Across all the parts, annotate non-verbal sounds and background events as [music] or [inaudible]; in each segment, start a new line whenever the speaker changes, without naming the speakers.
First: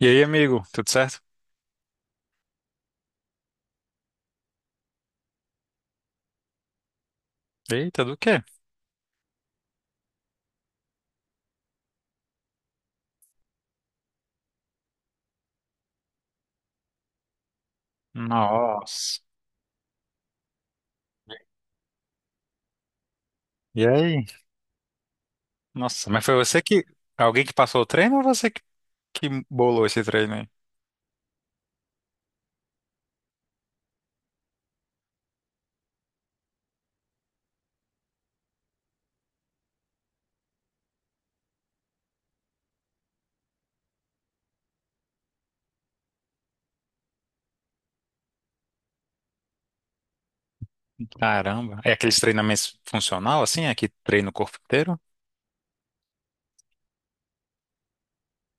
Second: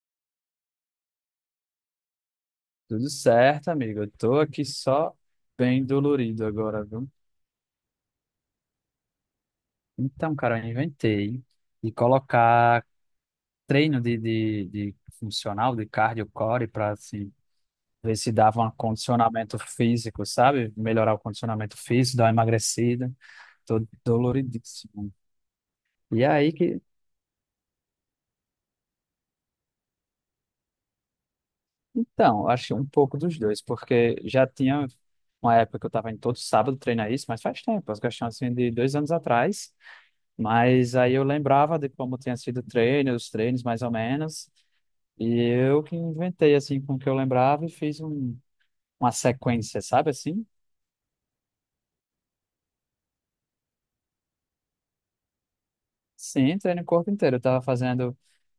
E aí, amigo, tudo certo?
Tudo certo, amigo. Eu tô aqui só bem dolorido agora, viu?
Eita, do quê?
Então, cara, eu inventei de colocar treino de funcional, de cardio core, pra assim, ver se dava um
Nossa.
condicionamento físico, sabe? Melhorar o condicionamento físico, dar uma emagrecida. Tô
E aí?
doloridíssimo.
Nossa, mas
E
foi
aí
você
que.
que. Alguém que passou o treino ou você que bolou esse treino aí?
Então, eu acho que um pouco dos dois, porque já tinha uma época que eu tava indo todo sábado treinar isso, mas faz tempo, as questões assim de dois anos atrás. Mas aí eu lembrava de como tinha sido o treino, os treinos mais ou menos, e eu que inventei assim com o que eu lembrava e uma sequência, sabe assim?
Caramba. É aqueles treinamentos funcional, assim? É que treina o corpo inteiro?
Sim, treino o corpo inteiro. Eu tava fazendo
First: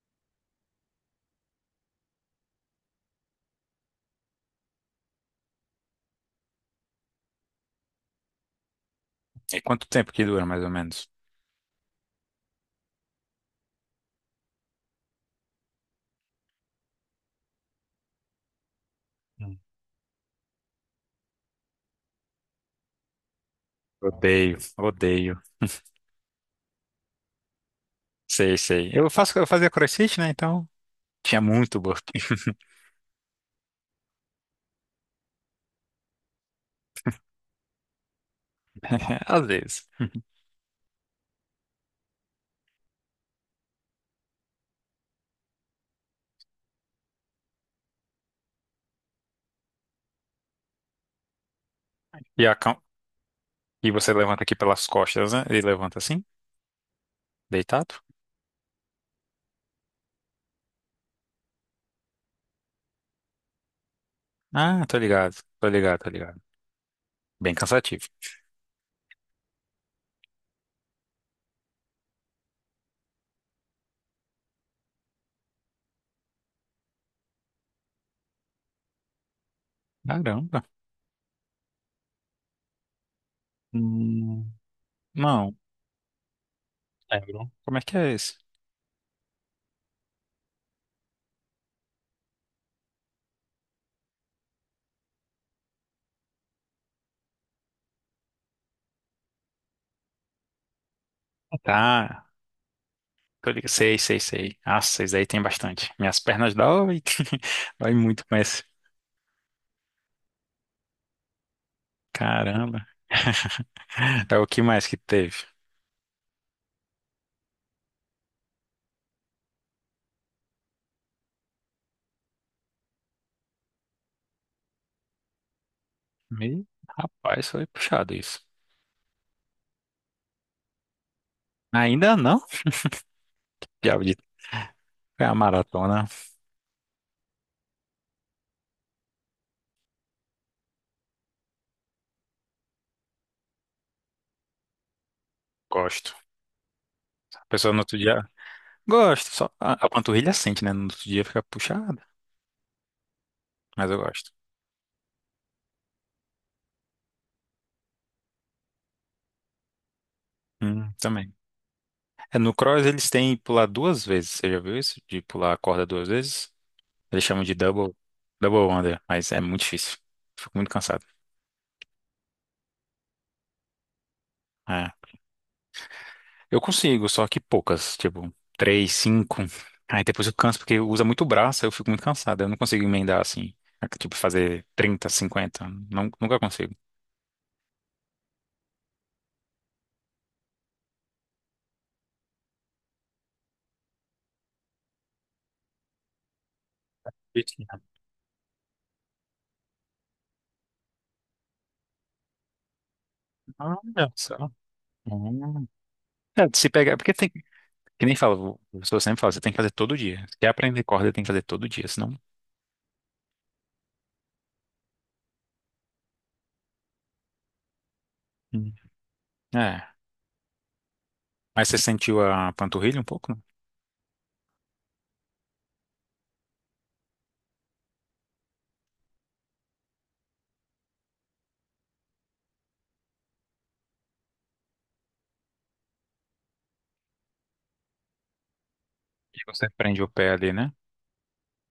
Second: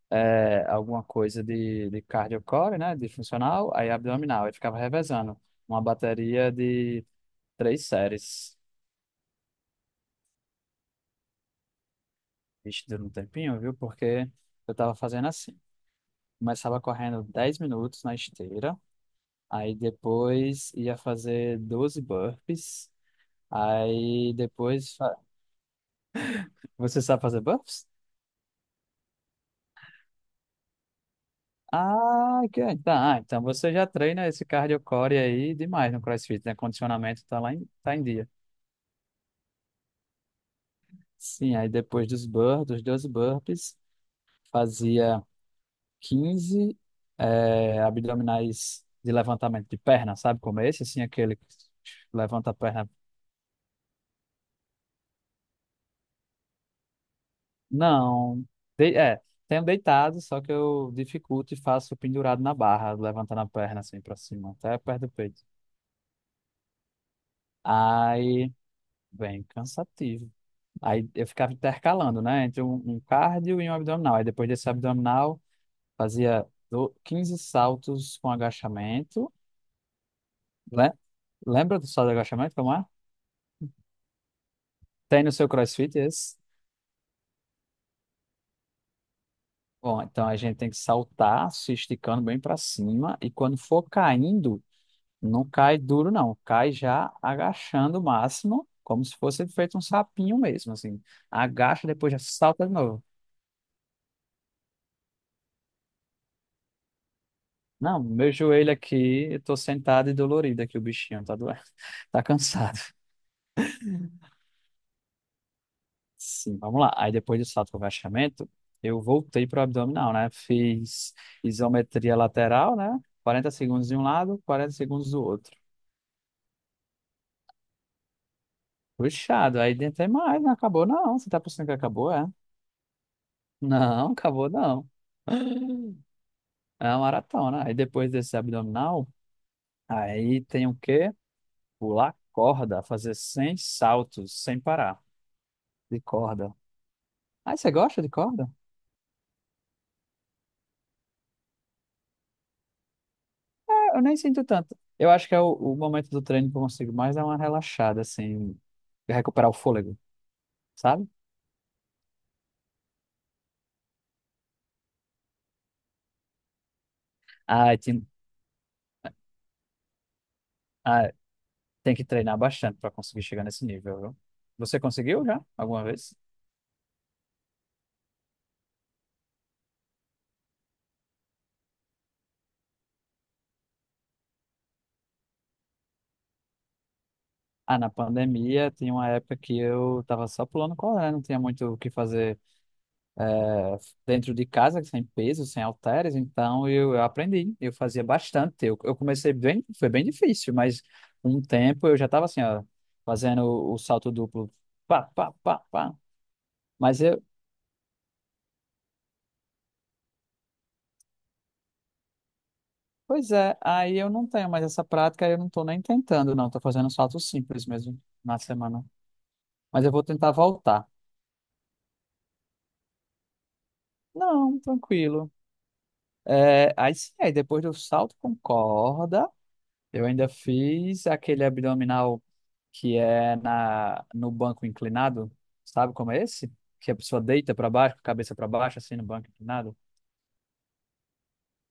alguma coisa de cardio core, né, de funcional, aí abdominal, aí ficava revezando uma bateria de três séries.
E quanto tempo que dura, mais ou menos?
Vixe, deu um tempinho, viu? Porque eu tava fazendo assim. Começava correndo 10 minutos na esteira,
Hum.
aí depois ia fazer 12 burpees. Aí
Odeio,
depois fa-
odeio.
Você sabe fazer buffs?
Sei, sei. Eu faço, eu fazia CrossFit, né? Então tinha muito burpee.
Ah, tá. Ah, então você já treina esse cardio core aí demais no CrossFit, né? Condicionamento tá em dia.
[laughs] Às vezes.
Sim, aí depois dos burpees, dos 12 burpees, fazia 15 abdominais de levantamento de perna, sabe como é esse? Assim, aquele que
E,
levanta a
a, cam-
perna.
e você levanta aqui pelas costas, né? Ele levanta assim, deitado?
Não, é, tenho deitado, só que eu dificulto e faço pendurado na barra, levantando a perna assim pra cima, até
Ah, tô
perto do
ligado,
peito.
tô ligado, tô ligado. Bem cansativo.
Aí bem cansativo. Aí eu ficava intercalando, né? Entre um cardio e um abdominal. Aí depois desse abdominal, 15 saltos com agachamento.
Caramba.
Le- Lembra do salto de agachamento, como é?
Hum,
Tem no seu
não,
CrossFit esse?
lembro. Como é que é esse?
Bom, então a gente tem que saltar, se esticando bem para cima. E quando for caindo, não cai duro, não. Cai já agachando o máximo, como se fosse feito um sapinho mesmo, assim.
Ah,
Agacha, depois já
tá.
salta de novo.
Tô ligado. Sei, sei, sei. Ah, vocês aí tem bastante. Minhas pernas dói. [laughs] Dói
Não,
muito,
meu
mas.
joelho aqui, eu tô sentado e dolorido aqui, o bichinho tá doendo, [laughs] tá cansado.
Caramba. É o que mais que teve?
Sim, vamos lá. Aí depois do salto com agachamento, eu voltei pro abdominal, né? Fiz isometria lateral, né? 40 segundos de um lado, 40 segundos do outro.
Me... Rapaz, foi puxado isso.
Puxado, aí tentei mais, não acabou não. Você tá pensando que acabou,
Ainda
é?
não? Diabo
Não,
de.
acabou não.
É a
[laughs]
maratona.
É uma maratona. Aí depois desse abdominal, aí tem o quê? Pular corda, fazer 100 saltos sem parar de
Gosto.
corda.
A
Ah, você
pessoa no outro
gosta de
dia.
corda?
Gosto. Só a panturrilha sente, né? No outro dia fica puxada. Mas
Ah,
eu
eu nem
gosto.
sinto tanto. Eu acho que é o momento do treino que eu consigo mais dar uma relaxada, assim, recuperar o fôlego, sabe?
Também. É, no cross eles têm pular duas vezes. Você já viu isso? De pular a corda duas vezes? Eles chamam de
Ah,
double,
tem,
double under, mas é muito difícil. Fico muito cansado.
ah, tem que treinar bastante para conseguir chegar nesse nível, viu? Você
É.
conseguiu já alguma vez?
Eu consigo, só que poucas, tipo, três, cinco. Aí depois eu canso porque usa muito o braço, aí eu fico muito cansado. Eu não consigo emendar assim, tipo, fazer 30 cinquenta. Não, nunca consigo.
Ah, na pandemia tinha uma época que eu tava só pulando corda, né? Não tinha muito o que fazer eh, dentro de casa, sem peso, sem halteres, então eu aprendi, eu
Vitinho.
fazia bastante. Eu comecei bem, foi bem difícil, mas um tempo eu já estava assim, ó, fazendo o salto
Olha
duplo,
só.
pá, pá, pá,
Hum.
pá.
É, se pegar,
Mas
porque
eu,
tem, que nem fala, o professor sempre fala, você tem que fazer todo dia. Se quer aprender corda, tem que fazer todo dia, senão.
Pois é, aí eu não tenho mais essa prática, eu não estou nem tentando, não, estou fazendo um salto simples mesmo na
Hum.
semana.
É.
Mas eu vou tentar voltar.
Mas você sentiu a panturrilha um pouco, né?
Não, tranquilo. É, aí sim, aí depois do salto com corda, eu ainda fiz aquele abdominal que é no banco inclinado, sabe como é esse? Que a pessoa deita para baixo, com a cabeça para baixo, assim, no banco
E você
inclinado.
prende o pé ali, né?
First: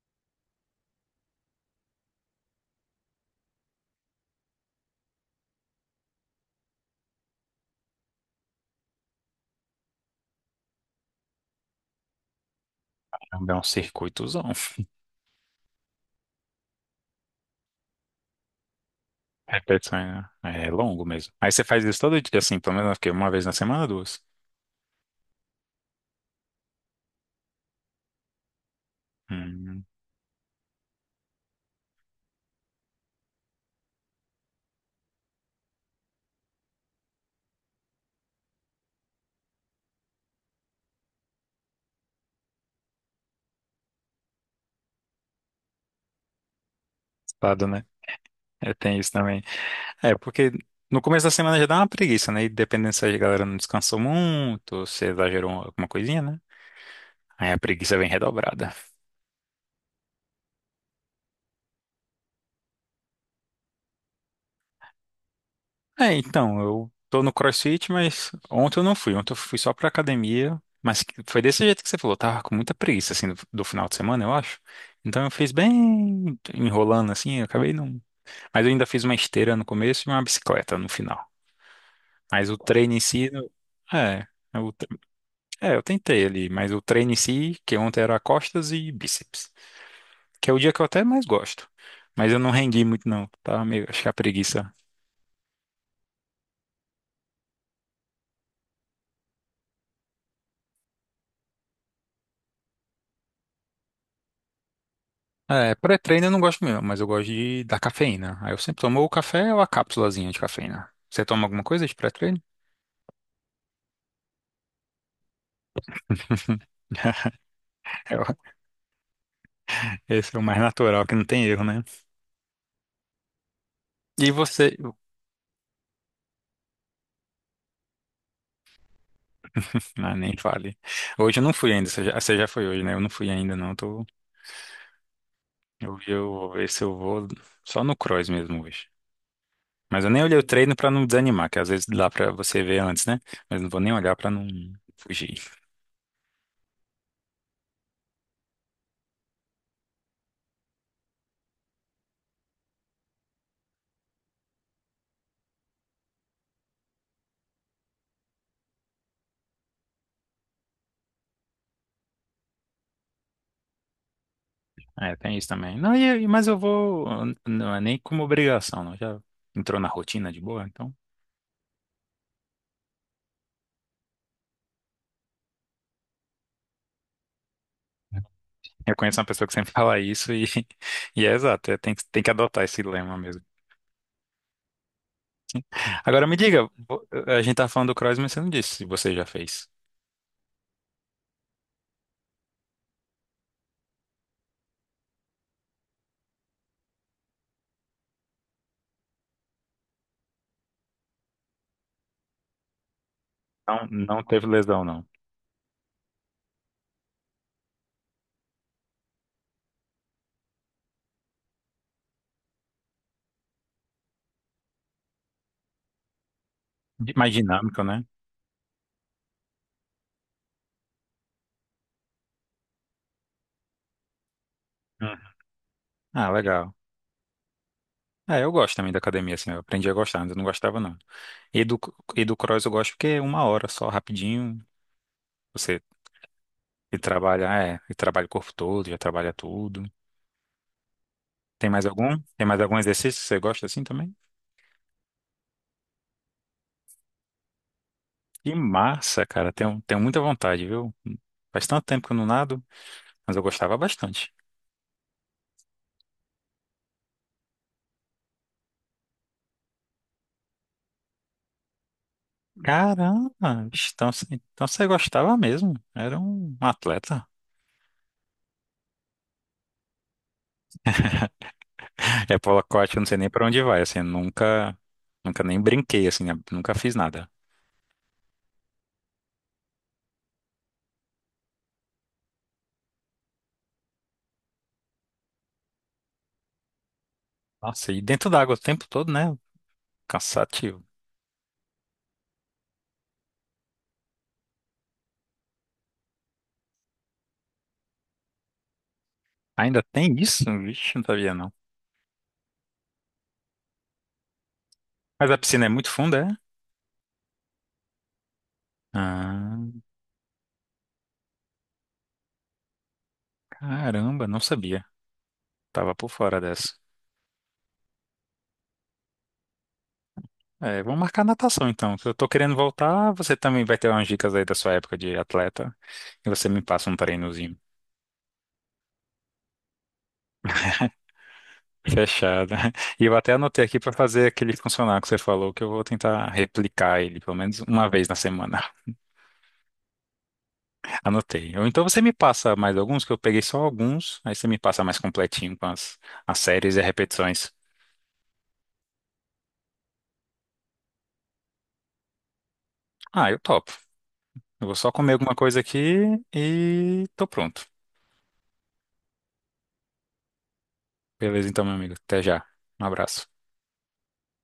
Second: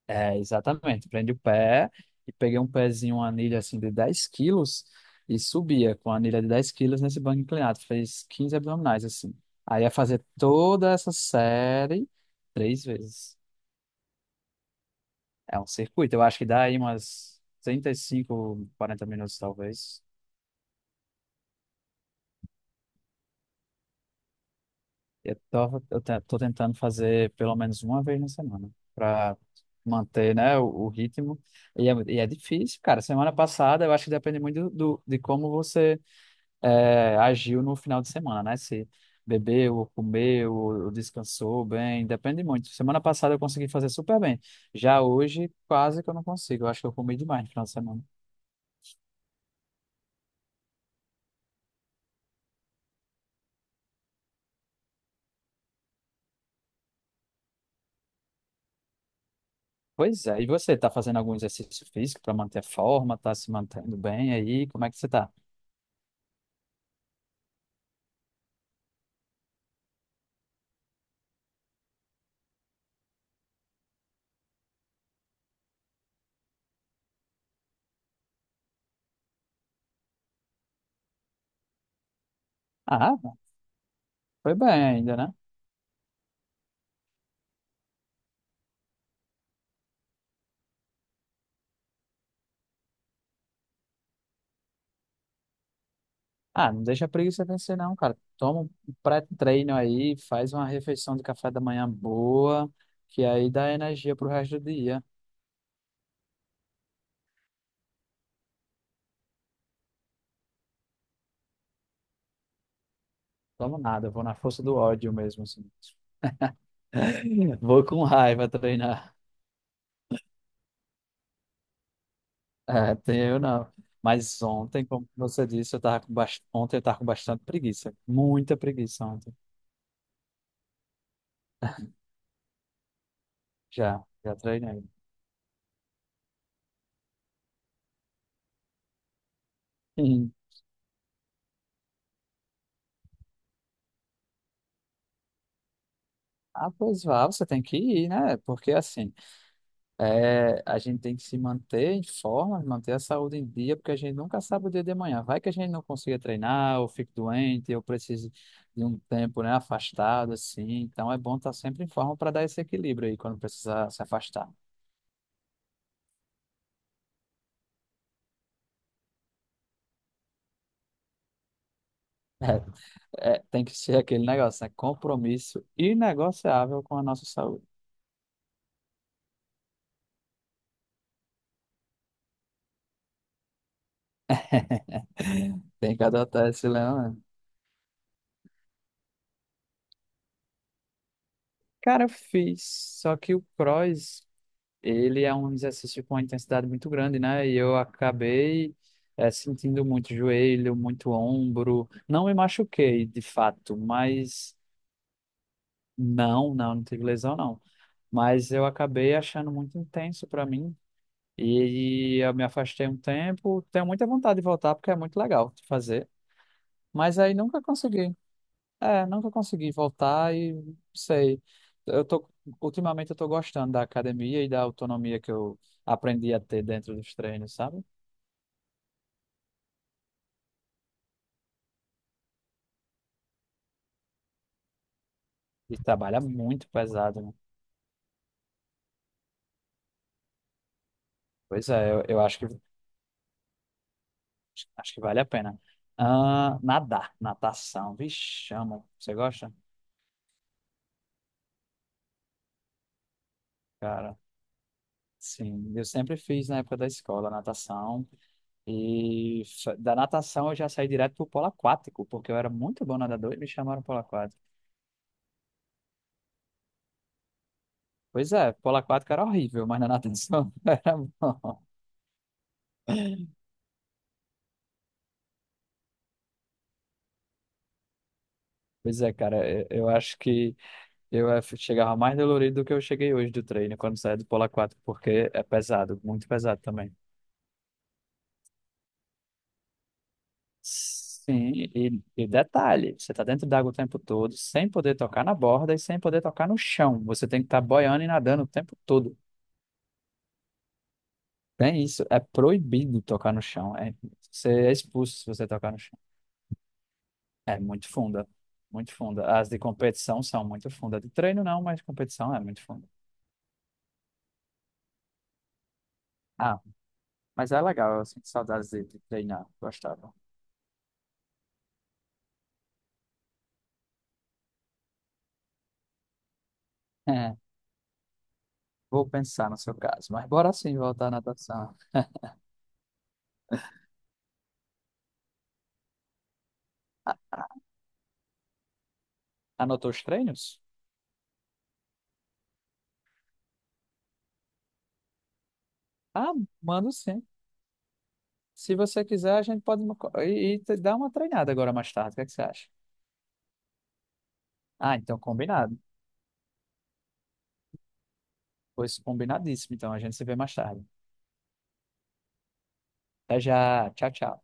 É, exatamente. Prende o pé e peguei um pezinho, uma anilha assim de 10 quilos e subia com a anilha de 10 quilos nesse banco inclinado. Fez 15 abdominais, assim. Aí ia fazer toda essa série três vezes.
É um circuitozão.
É um circuito. Eu acho que dá aí umas 35 40 minutos, talvez.
Repetições, né? É longo mesmo. Aí você faz isso todo dia, assim, pelo menos eu fiquei uma vez na semana, duas.
Eu tava, eu te- Tô tentando fazer pelo menos uma vez na semana para
Hum,
manter, né, o ritmo. E é difícil, cara. Semana passada, eu acho que depende muito de como você é, agiu no final de semana, né? Se bebeu, ou comeu, ou descansou bem, depende muito. Semana passada eu consegui fazer super bem. Já hoje, quase que eu não consigo. Eu acho que eu comi demais no final
estado,
de
né?
semana.
É, tem isso também. É, porque no começo da semana já dá uma preguiça, né? E dependendo se a galera não descansou muito, ou se exagerou alguma coisinha, né? Aí a preguiça vem redobrada.
Pois é. E você, tá fazendo algum exercício físico para manter a forma? Tá se mantendo bem aí? Como é que você tá?
É, então, eu tô no CrossFit, mas ontem eu não fui. Ontem eu fui só pra academia, mas foi desse jeito que você falou. Tava com muita preguiça, assim, do final de semana, eu acho. Então eu fiz bem enrolando, assim, eu acabei não. Mas eu ainda fiz uma esteira no começo e uma bicicleta no final. Mas o treino em si,
Ah,
é,
foi
eu,
bem
tre-
ainda, né?
eu tentei ali, mas o treino em si, que ontem era costas e bíceps, que é o dia que eu até mais gosto. Mas eu não rendi muito não, tá? Meio, acho que é a preguiça.
Ah, não deixa a preguiça vencer, não, cara. Toma um pré-treino aí, faz uma refeição de café da manhã boa, que aí dá energia pro resto do dia.
É, pré-treino eu não gosto mesmo, mas eu gosto de da cafeína. Aí eu sempre tomo o café ou a cápsulazinha de cafeína. Você toma alguma coisa de pré-treino?
Tomo nada, vou na força do ódio mesmo, assim.
[laughs]
[laughs] Vou com
É,
raiva treinar.
esse é o mais natural, que não tem erro, né?
É, tem eu não.
E
Mas
você?
ontem, como você disse, eu tava com bast... ontem eu tava com bastante preguiça. Muita preguiça ontem.
[laughs] Ah, nem fale. Hoje eu não fui ainda. Você já foi hoje, né? Eu não fui ainda, não.
Já, já treinei.
Eu vou ver se eu vou só no cross mesmo hoje. Mas eu nem
Sim.
olhei o treino pra não desanimar, que às vezes dá pra você ver antes, né? Mas não vou nem olhar pra não fugir.
Ah, pois vá, você tem que ir, né? Porque assim. É, a gente tem que se manter em forma, manter a saúde em dia, porque a gente nunca sabe o dia de amanhã. Vai que a gente não consiga treinar, ou fique doente, ou precise de um tempo, né, afastado, assim. Então é bom estar sempre em forma para dar esse equilíbrio aí quando precisar se afastar.
É, tem isso também. Não, e- Mas eu vou. Não é nem como obrigação, não. Já entrou na rotina de boa, então.
É, é, tem que ser aquele negócio, né? Compromisso inegociável com a nossa saúde.
Eu conheço uma pessoa que sempre [laughs] fala isso e, [laughs] e é exato. É, tem, tem que adotar esse lema mesmo.
[laughs] Tem que
Agora me
adotar esse
diga,
leão, né?
a gente tá falando do cross, mas você não disse se você já fez.
Cara, eu fiz, só que o cross, ele é um exercício com uma intensidade muito grande, né? E eu acabei sentindo muito joelho, muito ombro. Não me machuquei, de fato,
Não, não teve
mas
lesão, não.
não, não tive lesão, não. Mas eu acabei achando muito intenso para mim. E eu me afastei um tempo. Tenho muita vontade de voltar porque é muito legal de fazer. Mas
Mais
aí nunca
dinâmico, né?
consegui. É, nunca consegui voltar e não sei. Eu tô, Ultimamente eu tô gostando da academia e da
Uhum.
autonomia que eu
Ah,
aprendi a ter
legal.
dentro dos treinos, sabe?
Ah, eu gosto também da academia, assim, eu aprendi a gostar, antes eu não gostava, não. E do, e do cross eu gosto porque é uma hora só, rapidinho,
E
você
trabalha muito
e
pesado, né?
trabalha, é, e trabalha o corpo todo, já trabalha tudo.
Pois
Tem mais
é,
algum?
eu
Tem mais algum exercício que você gosta assim também?
acho que vale a pena. Ah, nadar, natação, vixe,
Que
amo. Você
massa,
gosta?
cara, tenho, tenho muita vontade, viu? Faz tanto tempo que eu não nado, mas eu gostava
Cara,
bastante.
sim. Eu sempre fiz na época da escola natação e da natação eu já saí direto pro polo aquático, porque eu era muito bom nadador e me
Caramba,
chamaram
bicho,
para o polo
então,
aquático.
então você gostava mesmo. Era um atleta.
Pois é, polo aquático era horrível, mas na natação [laughs] era bom.
É, polo aquático, eu não sei nem pra onde vai, assim, nunca, nunca nem brinquei, assim, né? Nunca fiz nada.
Pois é, cara, eu acho que eu chegava mais dolorido do que eu cheguei hoje do treino quando saí do polo aquático, porque é pesado, muito pesado também.
Nossa, e dentro d'água o tempo todo, né? Cansativo.
Sim, e detalhe, você tá dentro d'água o tempo todo, sem poder tocar na borda e sem poder tocar no chão. Você tem que estar boiando e nadando o tempo todo.
Ainda tem isso? Vixe, não sabia não.
Tem isso, é proibido tocar no chão. É, você é expulso se
Mas a
você
piscina é
tocar no
muito
chão.
funda, é?
É muito funda, muito funda. As de
Ah,
competição são muito funda. De treino não, mas competição é muito funda.
caramba, não sabia. Tava por fora
Ah,
dessa.
mas é legal, eu sinto saudades de treinar, gostava.
É, vamos marcar natação então. Se eu tô querendo voltar, você também vai ter umas dicas aí da sua época de atleta e você me passa um
É,
treinozinho.
vou pensar no seu caso, mas bora sim voltar à natação.
Fechado. [laughs] E eu até anotei aqui para fazer aquele funcionar que você falou, que eu vou tentar replicar ele pelo menos uma vez na semana. [laughs]
Anotou os treinos?
Anotei. Ou então você me passa mais alguns, que eu peguei só alguns, aí você me passa mais completinho com as,
Ah,
as séries e
mando sim.
repetições.
Se você quiser, a gente pode dar uma treinada agora mais tarde, o que é que você acha?
Ah, eu topo. Eu vou só
Ah,
comer
então
alguma coisa aqui
combinado.
e tô pronto.
Pois combinadíssimo, então a gente se vê mais tarde.
Beleza, então, meu amigo. Até já. Um abraço.
Até já, tchau, tchau.